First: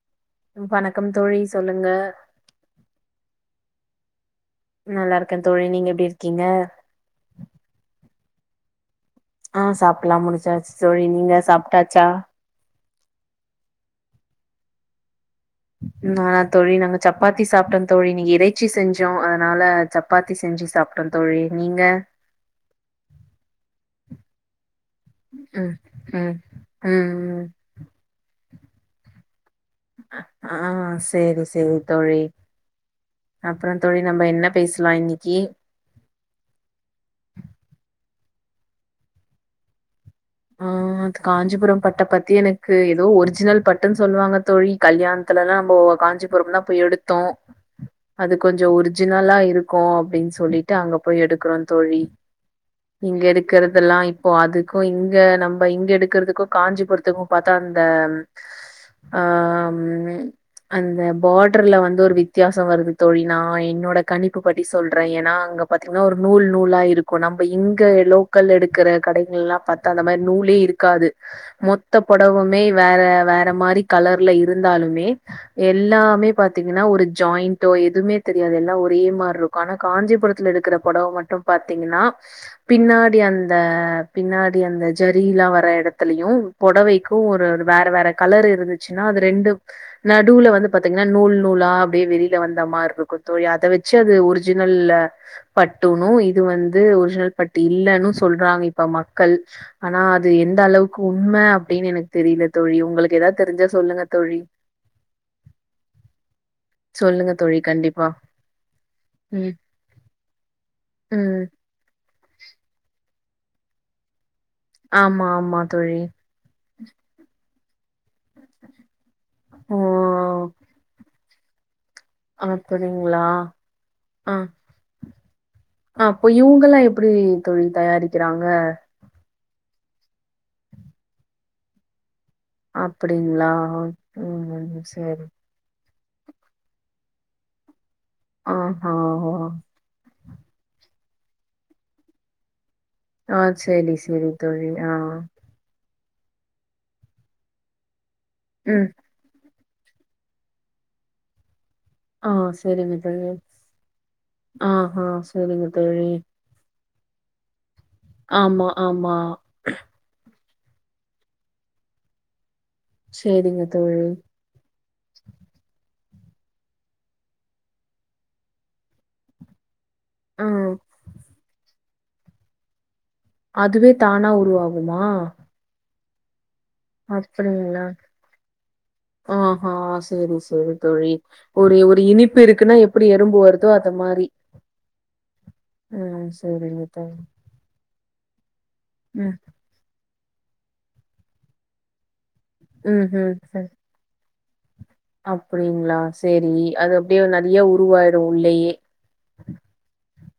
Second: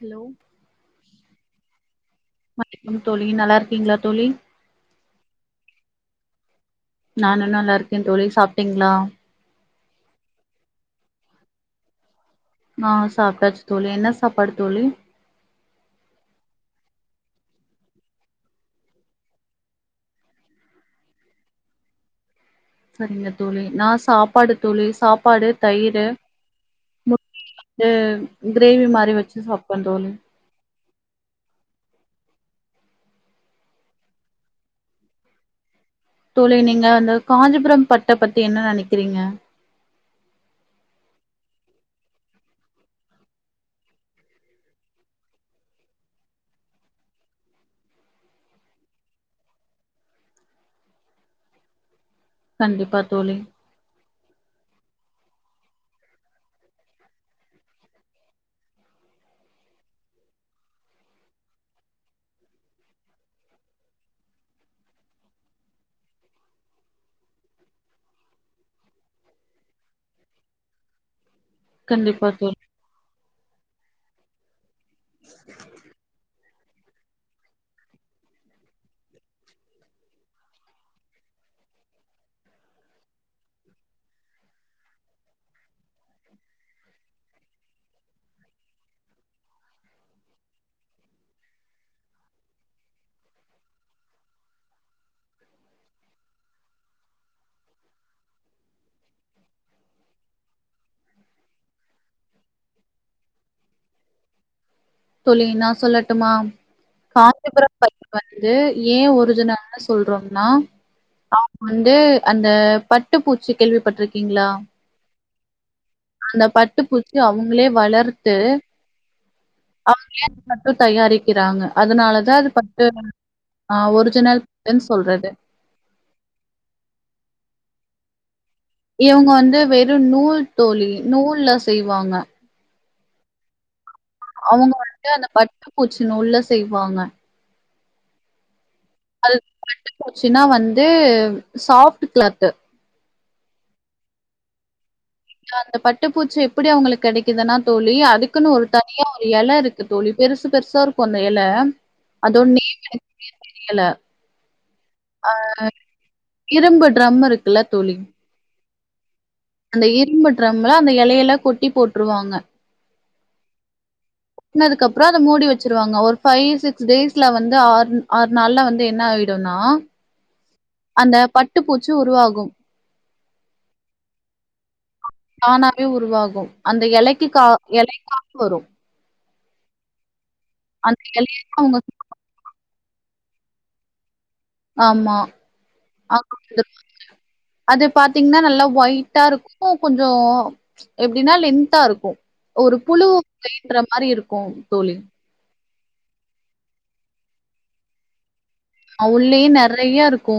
Hello வணக்கம் தோழி சொல்லுங்க வணக்கம் தோழி நல்லா இருக்கீங்களா தோழி நல்லா இருக்கே தோழி நீங்க எப்டி இருக்கீங்க நானு நல்லா இருக்கே தோழி சாப்ட்டீங்களா ஆ சாப்ட்லா முடிச்சாச்சு தோழி நீங்க சாப்ட்டாச்சா ஆ சாப்ட்டாச்சு தோழி என்ன சாப்பாடு தோழி நானா தோழி நாங்க சப்பாத்தி சாப்ட்டோ தோழி இங்க இறைச்சி செஞ்சோ அதனால சப்பாத்தி செஞ்சு சாப்ட்டோ தோழி நீங்க சரிங்க தோழி நா சாப்பாடு தோழி சாப்பாடு ம் தயிரு ம் ம் முட் ம் இது கிரேவி மாரி வச்சி சாப்ப ஆ செரி செரி தோழி அப்புறோ தோழி நம்ம என்ன பேசலா இன்னைக்கு தோழி நீங்க அந்த காஞ்சிபுரம் பட்ட பத்தி என்ன நெனக்கிறீங்க ஆ ம் காஞ்சிபுரம் பட்ட பத்தி எனக்கு ஏதோ ஒரிஜினல் பட்டுன்னு சொல்லுவாங்க தோழி கல்யாண த்துலலா நம்போ காஞ்சிபுரம்லா போய் எடுத்தோ அது கொஞ்சோ ஒர்ஜினலா இருக்கு அப்டின்னு சொல்லிட்டு அங்க போய் எடுக்குறோ தோழி கண்டிப்பா இங்க தோழி எடுக்குறதெல்லா இப்போ அதுக்கு இங் க நம்ம இங்க எடுக்குறதுக்கு காஞ்சிபுரத்துக்கும் பாத்தா அந்த ஆ அந்த பார்டர்ல வந்து ஒரு வித்தியாச வருது தோழி நா என்னோட கணிப்பு படத்தி சொல்றே ஏன்னா அங்க பாத்தீங்கன்னா ஒரு நூல் நூலா இருக்கு நம்ம இங்க லோக்கல் எடுக்குற கடைகள்லா பாத் த அந்த மாதிரி நூலே இருக்காது மொத்த கண்டிப்பா தோழி பொடவுமே வேற வேற மாரி கலர்ல இருந்தாலுமே எல்லாமே பாத்தீங்கன்னா ஒரு ஜாயிண்டோ எதுவுமே தெரியாது எல்லா ஒரே மாரி இருக்கு ஆனா காஞ்சிபுரத்துல எடுக்கிற பொடவ மட்டு பாத்தீங்ன்னா பின்னாடி அந்த பின்னாடி அந்த ஜரில்லா வர எடத்துலயு பொடவைக்கு ஒரு வேற வேற கலர் இருந்துச்சுன்னா அது ரெண்டு நடுல வந்து பாத்தீங்கன்னா நூல் நூலா அப்டியே வெளியில வந்த மாரி இருக்கு தோழி அத வச் பிச்சது ஒரிஜினல்லல பட்டுணும் இது வந்து ஒரிஜினல் பட்டு இல்லைன்னு சொல்றாங்க இப்ப மக்கள் ஆனா அது எந்த அளவுக்கு உண்மை அப்படின்னு எனக்கு தெரியல தோழி உங்களுக்கு ஏதாவது தெரிஞ்சா சொல்லுங்க தோழி சொல்லனா சொல்லட்டுமா சொல்லுங்க தோழி காஞ்சிபுரம் பள்ளி கண்டிப்பா வந்து ஏன் ம் ஒரிஜினல்னு சொல்றோம்னா ம் வந்து அந்த பட்டு பூச்சி கேள்விப்பட்டிருக்கீங்களா ஆமா ஆமா தோழி அந்த பட்டு பூச்சி அவங்களே வளர்த்து ஓ அவங்கே அது மட்டு தயாரிக்கிறாங்க அதனாலதா சார் பத்து அப்டிங்களா ஒரு ஆ ஜனள்ன்னு சொல்றது அப்போ இவங்க எல்லா எப்படி தொழில் தயாரிக்கிறாங்க இவங்க வந்து வெறும் நூல் தோழி நூல்ல செய்வாங்க அப்படிங்களா அவங்க வந்துட்டு அந்த பட்டை பூச்சி நூல்ல செய்வாங்க ஆ ப போச்சுன்னா வந்து சாஃப்ட் கிளாத் ஆ சரி சரி தோழி ஆ அந்த பட்டுப்பூச்சி எப்படி அவங்களுக்கு கிடைக்குதுன்னா தோல்லி அதுக்குன்னு ஒரு ம் தனியா இலை இருக்கு தோழி பெருசு பெருசா இருக்கும் அந்த இலை ஆ சரிங்க தோழி ஆ சரசரிங்க தோழி இரும்பு டிரம் இருக்குல்ல தோழி ஆமா ஆமா அந்த இரும்புட்டுறம்ல அந்த இலையெல்லா கொட்டி போட்டுருவாங்க சரிங்கத்தோழி னதுக்கு அப்புறம் அதை மூடி வச்சருவாங்க ஒரு ஃபைவ் சிக்ஸ் டேஸ்ல வந்து ஆ ஆறு நாள்ல வந்து என்ன ஆய னா ஆ அந்த பட்டு பூச்சி உருவாகு அதுவே தானா உருவாகுமா தானாவே உருவாகு அந்த இலைக்கு கா இலைக்காக வரு ஆ சரி சரி அந்த தோழி எலைய அவங்க ஒரு ஒரு இனிப்பு இருக்குன்னா அப்படி எறும்பு வருதோ அது மாதிரி ஆமா சரிங்க தோழி. அது பாத்தீங்கன்னா நல்லா ஒயிட்டா ம். இருக்கு கொஞ்சம் எப்படின்னா லென்தா இருக்கம் ஒரு புழு ம்ஹ்ம். சரி. பயந்த மாறி இருக்கு தோழி அப்படிங்களா சரி அது அப்படியே நிறைய உருவாயிடும் உள்ளல்லயே யும் நிறைய இருக்கு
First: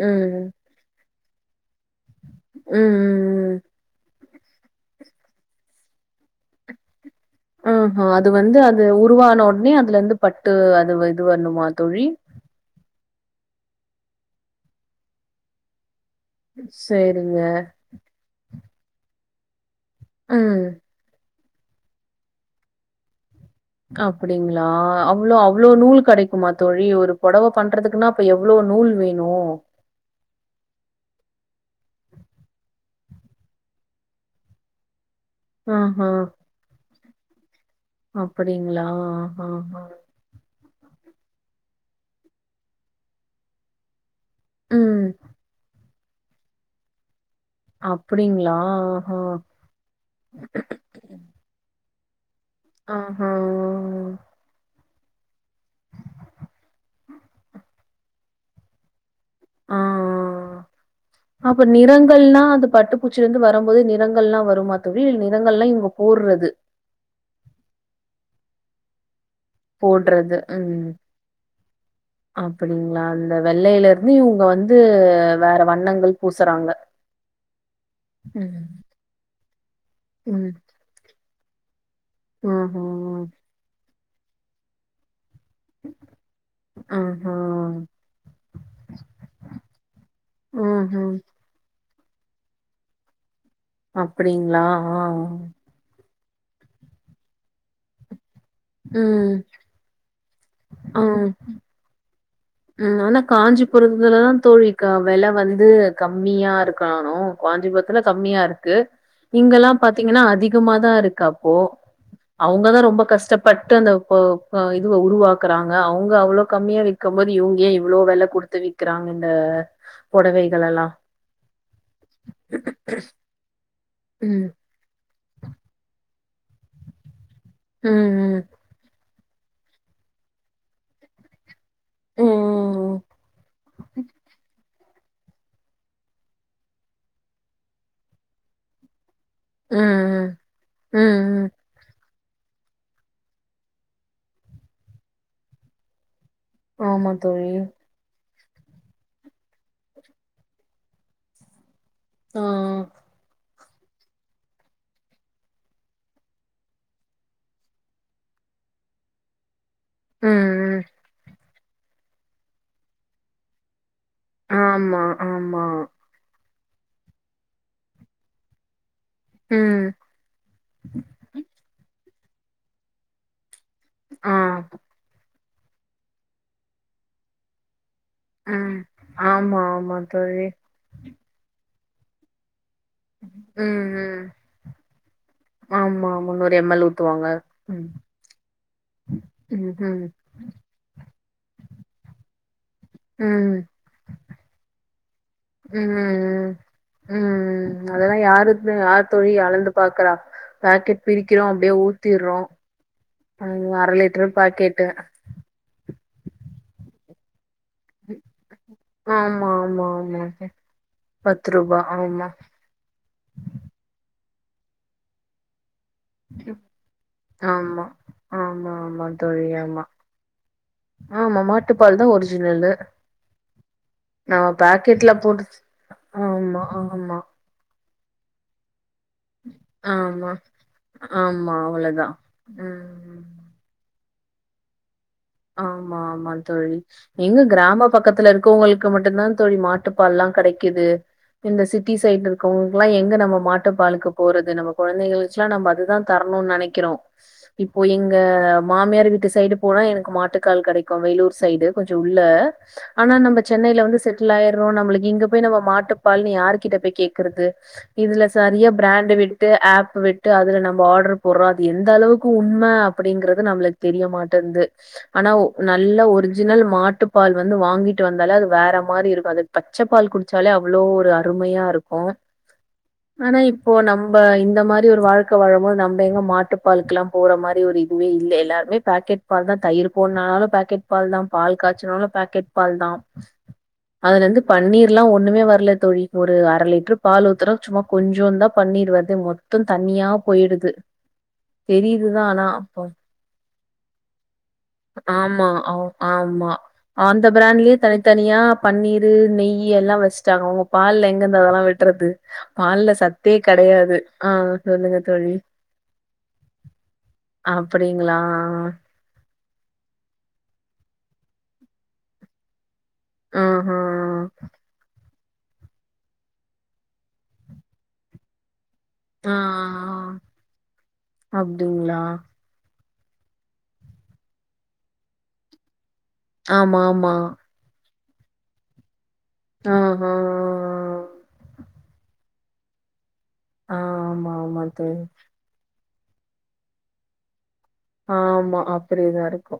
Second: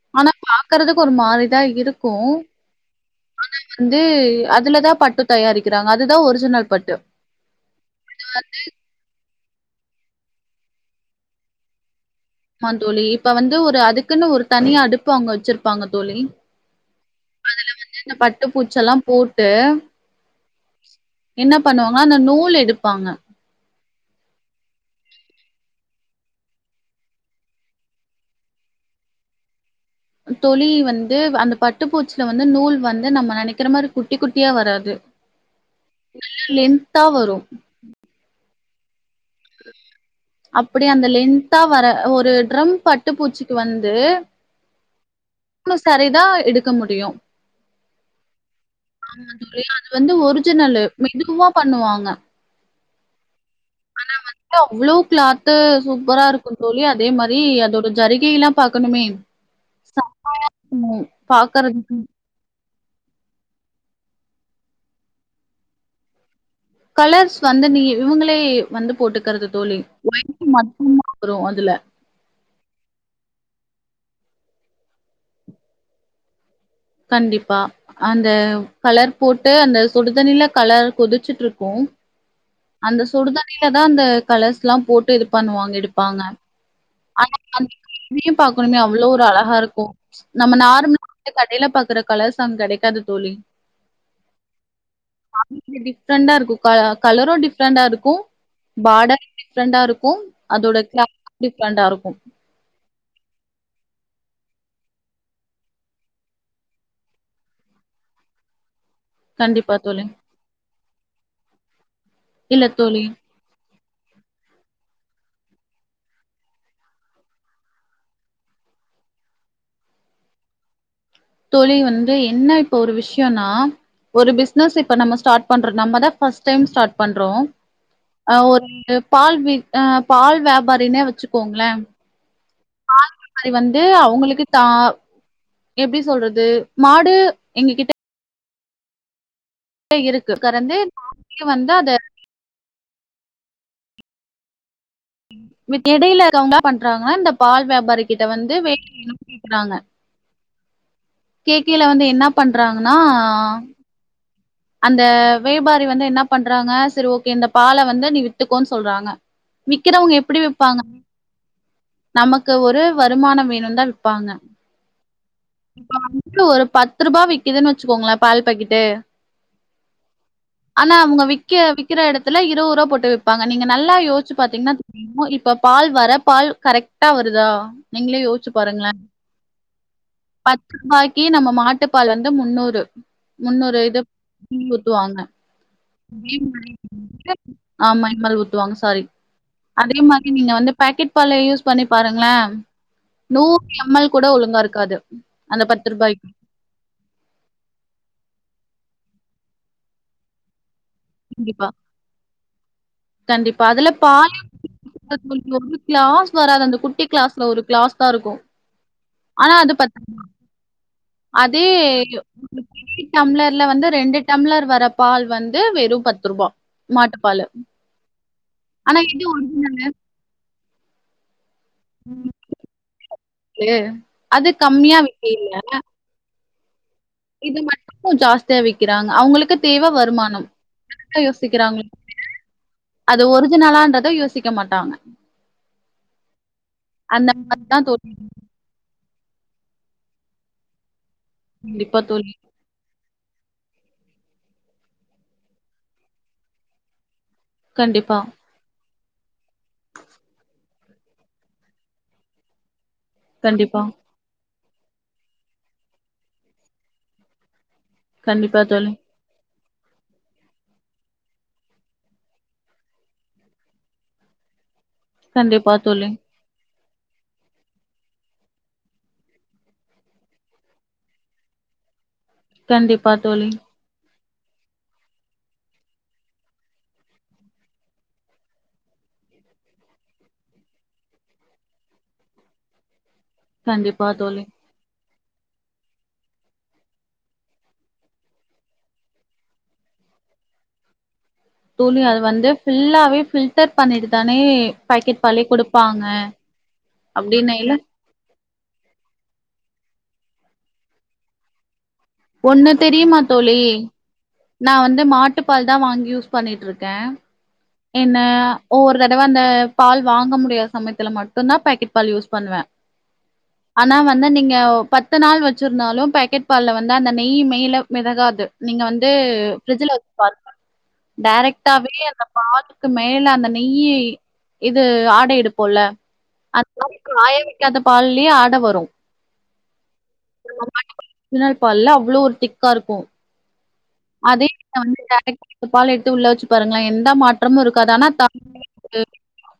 ம் இருக்கறதுக்கு ஒரு மாதறிதா இருக்கு ம் ம் ஆனா ம். வந்து அதுலதா பட்டு தயாரிக்கிறாங்க அதுதா ஒரிஜினல் பட்டு ம் அது வந்து அது உருவான உடனே அதுல இருந்து பட்டு அது இது வரணுமா தோழி ஆ தோழி இப்ப வந்து ஒரு அதுக்குன்னு ஒரு தனியா அடுப்பு அங்க வச்சிருப்பாங்க தோழி சரிங்க பட்டு பூச்செல்லாம் போட்டு ம் என்ன பண்ணுவாங்க அந்த நூல் எடுப்பாங்க அப்டிங்ளா அவ்ளோ அவ்ளோ நூல் கடைக்குமா தோழி ஒரு பொடவை பண்றதுக்குன்னா அப்ப எவ்ளோ நூல் வேணூ தோழி வந்து அந்த பட்டுப்பூச்சில வந்து நூல் வந்து நம்ம நெனைக்கிற மாரி குட்டி குட்டியா வராது ஆஹா! நல்லா லென்த்தா வரு அப்படிங்ளா ஆஹ்ஹா அப்படி அந்த லென்த்தா வர ஒரு ட்ரம் பட்டுப்பூச்சிக்கு வந்து ம் கு சாரிதா எடுக்க முடியு அப்படிங்களா? ஆஹா! ஆமா தோழி அது வந்து ஒரிஜினல்லு மெதுவா பண்ணுவாங்க ஆஹா ஆனா வந் து அவ்ளோ க்ளாத்து சூப்பரா இருக்கூ தோழி அதே மாரி அதோட ஜருகையெல்லா பாக்கணுமே ஆ அப்ப பாக்கறதுக்கு நிறங்கள்னா அது பட்டு பூச்சிலருந்து வரம் போது நிறங்கள் எல்லாம் வரும்மா தோழி நிறங்கள் எல்லாம் இவுங்க போட்றது கலர்ஸ் வந்து நீ இவுங்களே வந்து போட்டுக்கறது தோழி போடுறது. [inaudible] வரு அதுல அப்படிங்ளா அந்த வெள்ளையிலருந்து இவுங்க வந்து வேற வண்ணங்கள் பூசுறாங்க கண்டிப்பா அந்த ம். கலர் போட்டு அந்த சுடுதண்ணில கலர் கொதிச்சுட்ருக்கூ ம் அந்த ம்ஹ்ம். சுடுதண்ணில தா அந்த கலர்ஸ்ல்லா போட்டு இது பண்ணுவாங்க எடுப்பாங்க ஆஹா! ஆனா [inaudible] பாக்கணுமே அவ்ளோ ஒரு அழகா இருக்கூ நம்ம நார் ம்ஹ்ம். கடைல பாக்குற கலர்ஸ் அங்க கடைக்காது தோழி அப்டிங்களா ஆ டிஃப்ரெண்டா இருக்கூ கலரு டிஃப்ரெண்டா இருக்கூ பார்டரு ம். டிஃப்ரெண்டா இருக்கூ அதோட ஆ. [inaudible] டிஃப்ரண்டா இருக்கூ ம் ஆனா காஞ்சிபுரத்துலதா தோழி வெல வந்து கம்மியாருக்கணு காஞ்சிபுரத்துல கம்மியா இருக்கு கண்டிப்பா இங்கெல்லாம் தோழி பாத்தீங்கன்னா அதிகமாதான் இருக்கப்போ இல்ல அவுங்கதா ரொம்ப தோழி கஷ்டப் பட்டு அந்த இதுவ உருவாக்குறாங்க அவுங்க அவ்ளோ கம்மியா விக்க போது இவுங்க ஏ இவ்ளோ வெல குடுத்து விக்கிறாங்க இந்த பொடவைகளல்லா தோழி வந்து என்ன இப்ப ஒரு விஷயன்னா ஒரு ம். பிஸ்னஸ் இப்ப நம்ம ஸ்டார்ட் பண்றோ நம்ம தா ஃபஸ்ட் டைம் ஸ்டார்ட் பண்றோ ம், அ ம். ஒரு பால் வி அ பால் வியாபாரினே வச்சுக்கோங்களே ம், ம், பால் வியாபாரி வந்து அவுங்களுக்கு தா எப்டி சொல்றது மாடு எங்க கிட்ட ம். ம், இருக்கு கறந்து ம். ம். [inaudible] வந்து அத வித் எடையில இருக்கவுங்க என்னா ஆமா பண்றாங்கன்னா இந்த தோழி. பால் வியாபாரி கிட்ட வந்து [inaudible] கேக்கயில வந்து என்னா ஆ. பண்றாங்கன்னா அந்த வியாபாரி வந்து என்னா பண்றாங்க சரி ஓகே இந்த பால வந்து நீ வித்துக்கோன் சொல்றாங்க விக்கிறவுங்க ம், எப்புடி விப்பாங்க ம். நமக்கு ஒரு வருமானம் வேணுன்ந்தா விப்பாங்க ஆமா ஆமா இப்ப வந்துட்டு ஒரு பத்து ரூபா விக்குதுன்னு வச்சுக்கோங்களே பால் பாக்கெட்டு ம் ஆனா அவுங்க வி்க்க விக்கற இடத்துல இருவது ரூவா போட்டு விப்பாங்க நீங்க நல்லா யோஸ்ச்சு ஆ. பாத்தீங்கன்னா தெரியு இப்ப பால் வர பால் கரெக்டா வருதா நீங்களே யோஸ்ச்சு ம். பாருங்ளே ஆமா, ஆமா தோழி. பத் ரூபாய்க்கி நம்ம மாட்டுப்பால் வந்து முன்னூறு ம் ம் ம் ஊத்துவாங்க ஆமா முன்னூறு எம் எல் ஊத்துவாங்க ம் ஆமா இந் மாரி ஊத்துவாங்க சாரி ம் அதே மாரி நீங்க வந்து பாக்கெட் பாலையு யூஸ் பண்ணி பாருங்ளே ம் நூறு எம் எல் கூட ஒழுங்கா இருக்காது அந்த பத்து ருபாய்க்கு ம் ம் அதெல்லா யாரு யார் தோழி அளந்து பாக்குறா பாக்கெட் பிரிக்கிறோ கண்டிப்பா அப்டியே ஊத்திர்றோ அந்த அர லிட்ரு பாக்கெட்டு் உங்ளுக்கு ஒரு கிளாஸ் வராது அந்த குட்டி கிளாஸ்ல ஒரு க்ளாஸ் தா இருக்கு ஆமா ஆனா அது ஆமா பத் ஆமா பத்து அதே ரூபா ஆமா குட்டி டம்ளர்ல வந்து ரெண்டு டம்ளர் வர பால் வந்து வெறும் பத் பத்து ருபா மாட்டுப்பாலு ஆமா ஆமா ஆனா ஆமா இதே தோழி ஆமா ஒரிஜினலு ஆமா மாட்டுப்பால் தா ஒரிஜினலு [unintelligible] நம்ம அது கம்மியா பாக்கெட்ல விக்கியில்ல போட்டு ஆமா ஆமா இது மட்டு கொஞ் ஜாஸ் தா விக்கிறாங்க அவுங்களுக்கு தேவ ஆமா வருமானம் அப்டிதா ஆமா யோசிக்கிறாங்க அவ்ளோதா ம் அது ஒரிஜினலான்றத யோசிக்க மாட்டாங்க ஆமா ஆமா தோழி அந்த எங்க மாரி கிராம தான் தோழி. பக்கத்துல இருக்கவுங்ளுக் க்கு மட்டுந்தா தோழி மாட்டுப்பால்லா கெடைக்குது இந்த சிட்டி கண்டிப்பா சைட்ல தோழி. இருக்கவ்ங் கல்லா எங்க நம்ம மாட்டுப்பாலுக்கு போறது நம்ம கொழந்தைகளுக்கு எல்லா நம்ம அதுதா தரணுன் நெனைக்கிறோ இப்போ எங்க கண்டிப்பா, மாமியார் வீட்டு சைடு போனா எனக் மாட்டுக்கால் கெடைக்கு வேலூர் சைடு கொஞ்ச உள்ள ஆனா நம்ம கண்டிப்பா, சென்னைல வந்து செட் ட்டில் ஆயிற்றோ நம்மளுக்கு இங்க போயி நம்ம மாட்டுப்பால்னு யார்கிட்ட போய் கேக்கறது இதுல கண்டிப்பா சரியா தோழி. ப்ராண்ட்டு விட் டு ஏப்பு விட்டு அதுல நம்ப ஆட்ரு போட்றோ அது எந்தளவுக்கு உண்ம அப்டிங்கறது நம்ளுக் தெரியமாட்டேன்து ஆனா ஒ கண்டிப்பா நல்ல தோழி. ஒர் ஜினல் மாட்டு பால் வந்து வாங்கிட்டு வந்தாலே அது வேற மாறி இருக்கு அது பச்ச பால் குடிச்சாலே அவ்ளோ ஒரு அருமையா இருக் கு கண்டிப்பா தோழி இப்போ நம்ப இந்த மாரி ஒரு வாழ்க்க வாழும் போது நம்ப எங்க மாட்டுப்பாலுக்கெலா போற மாரி ஒரு இதுவே இல்ல எல்லாருமே பாக்கெட் பால் தா தயிர் போட்னாலு பாக்கெட் பால் தா பால் காச்சுனாலு பாக்கெட் பால் தா கண்டிப்பா அதுலந்து தோழி பன்னீர் எல்லா ஒண்ணுமே வர்ல தோழி ஒரு அர லிட்ரு பால் ஊத்துன சும்மா கொஞ்சுண்தா பன்னீர் வருது மொத் து தண்ணியா போயிடுது தோழி தெரியுது அது தான் ஆனா. வந்து அப்போ- ஃபில்லாவே ஃபில்டர் பண்ணிட்டு தானே பாக்கெட் பாலே ஆமா குடுப்பாங்க ஆமா அந்த அப்டின்னைல பிராண்ட்லயே தனித் தனியா பன்னீரு நெய் எல்லா வெச்சுட்டாங்க அவுங்க பால்ல எங்கருந்து அதெல்லா விட்றது ஒண்ணு பால்ல தெரியுமா சத்தே தோழி கெடையாது. ஆ நா சொல்லுங்க வந்து தோழி. மாட்டுப்பால் தா வாங்கி யூஸ் பண்ணிட்ருக்க அப்டிங்களா? என்ன ஒவ்வொரு தடவ அந்த பால் வாங்க முடியாத சமயத்துல மட்டுந் தா பேக்கெட் பால் யூஸ் பண்ணுவே ஆனா ம்ஹ்ம். வந்து நீங்க பத் து நாள் வெச்சிருந்தாலு பேக்கெட் பால்ல வந்து அந்த நெய் மேல மெதகாது நீங்க வந் து ஆ. பிரிட்ஜில வெச்சு பாருங்க டைரக்ட்டாவே அப்டிங்களா? அந்த பாலுக்கு மேல அந்த நெய்யி இது ஆடையெடுப்போல்ல அந்த மாரி ஆமாமா. காய வெக்காத பால்லியே ஆட வரு அ அ [unintelligible] பால்ல அவ்ளோ ஒரு திக்கா இருக்கு அதே ஆமாமா தோழி. [unintelligible] பால் எடுத்து உள்ள வச்சு பாருங்களே எந்த மாற்றமு இருக்காது ஆன் ஆமா அப்படிதா இருக்கு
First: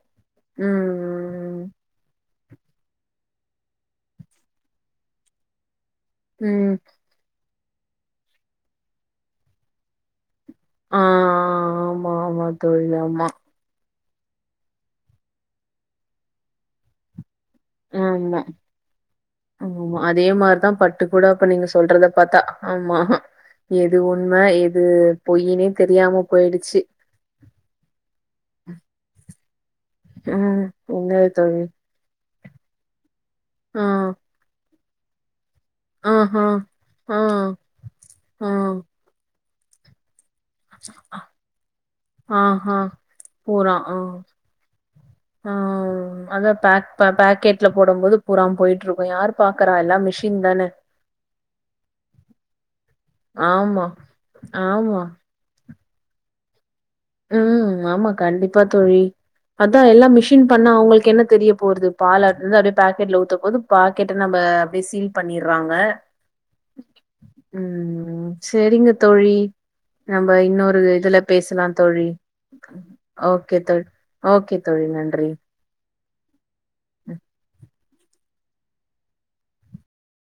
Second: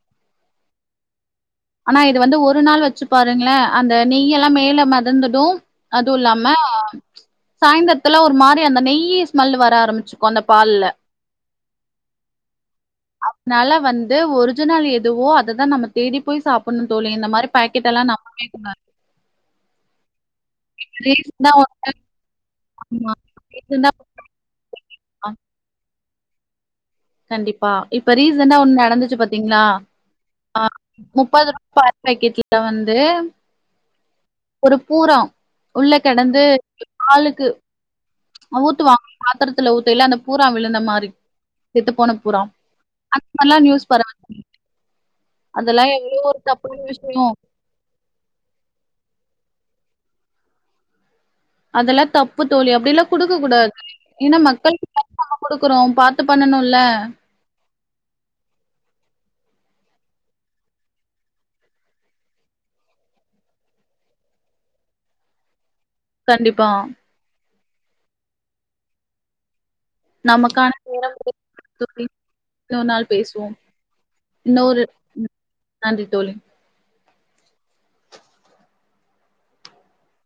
ம் ம் ம் ஆனா இது வந்து ஒரு நாள் வச்சு பாருங்களே அந்த நெய் எல்லா மேல மெதந்துடும் அதுவு இல்லாம ம். சாய்ந்தரத்துல ஒரு மாரி அந்த நெய் ஸ்மெல் வர ஆரம்பிச்சு கொந்த பால்ல ஆ ஆமா, ஆமா தோழி. ஆமா. நாலா வந்து ஒரிஜினல் எதுவோ அததான் நம்ம தேடி போய் சாப்டணும் தோழி இந்த மாரி பாக்கெட் எல்லா ஆமா நம்பவே கூடாது ஆமா ஆமா அதே மாரிதா பட்டு கூட அப்ப ரீசண்டா நீங்க ஒன்னு சொல்றத பத்தா ஆமா ரீசண்டா எது உண்மை எது ஆ பொய்னே தெரியாம போயிடுச்சு கண்டிப்பா இப்ப ரீசன்டா ஒண்ணு நடந்துச்சு பாத்தீங்களா ஆ ம். என்னது முப்பது தோழி? [unintelligible] [unintelligible] வந்து ம் ஒரு பூரம் உள்ள கிடந்து ஆஹா. ஆ. ஆளுக்கு ஆ. ஊட்டு வாங்க பாத்ரத்துல வூத்த இல்ல அந்த பூரா விழுந்த மாரி செத்து போன பூரா ஆஹா. அந்த மாரிலா நியூஸ் பரவ அ அதெல்லா எவ்ளோ ஒரு அத ப தப்பான விஷயோ பக்கெட் வீட்டுல போடும் போது பூரா போயிட்டு இருக்கு யாரு பாக்குற எல்லா மிஷின் தான அதெல்லா தப்பு தோழி அப்படில்லா குடுக்க கூடாது ஆமா, ஏன்னா மக்கள் ஆமா. [inaudible] குடுக்குறோம் பாத்து பண்ணனும்ல ம் ஆமா கண்டிப்பா தோழி அதா எல்லா மிஷின் பண்ணா அவங்களுக்கு என்ன தெரிய போறது பால் அந்து அப்டியே பேக்கெட்ல ஊத்த போது பாக்கெட்டு நம்ம அப்டியே சீல் பண்ணிறாங்க கண்டிப்பா ம் செரிங்க தோழி நம்ம நமக்கான இன்னொரு இதுல நேரம் பேசலாம் தோழி இன்னொரு நாள் பேசுவோம் ஓகே தோழி ஓகே இன்னொரு தோழி நன்றி நன்றி தோழி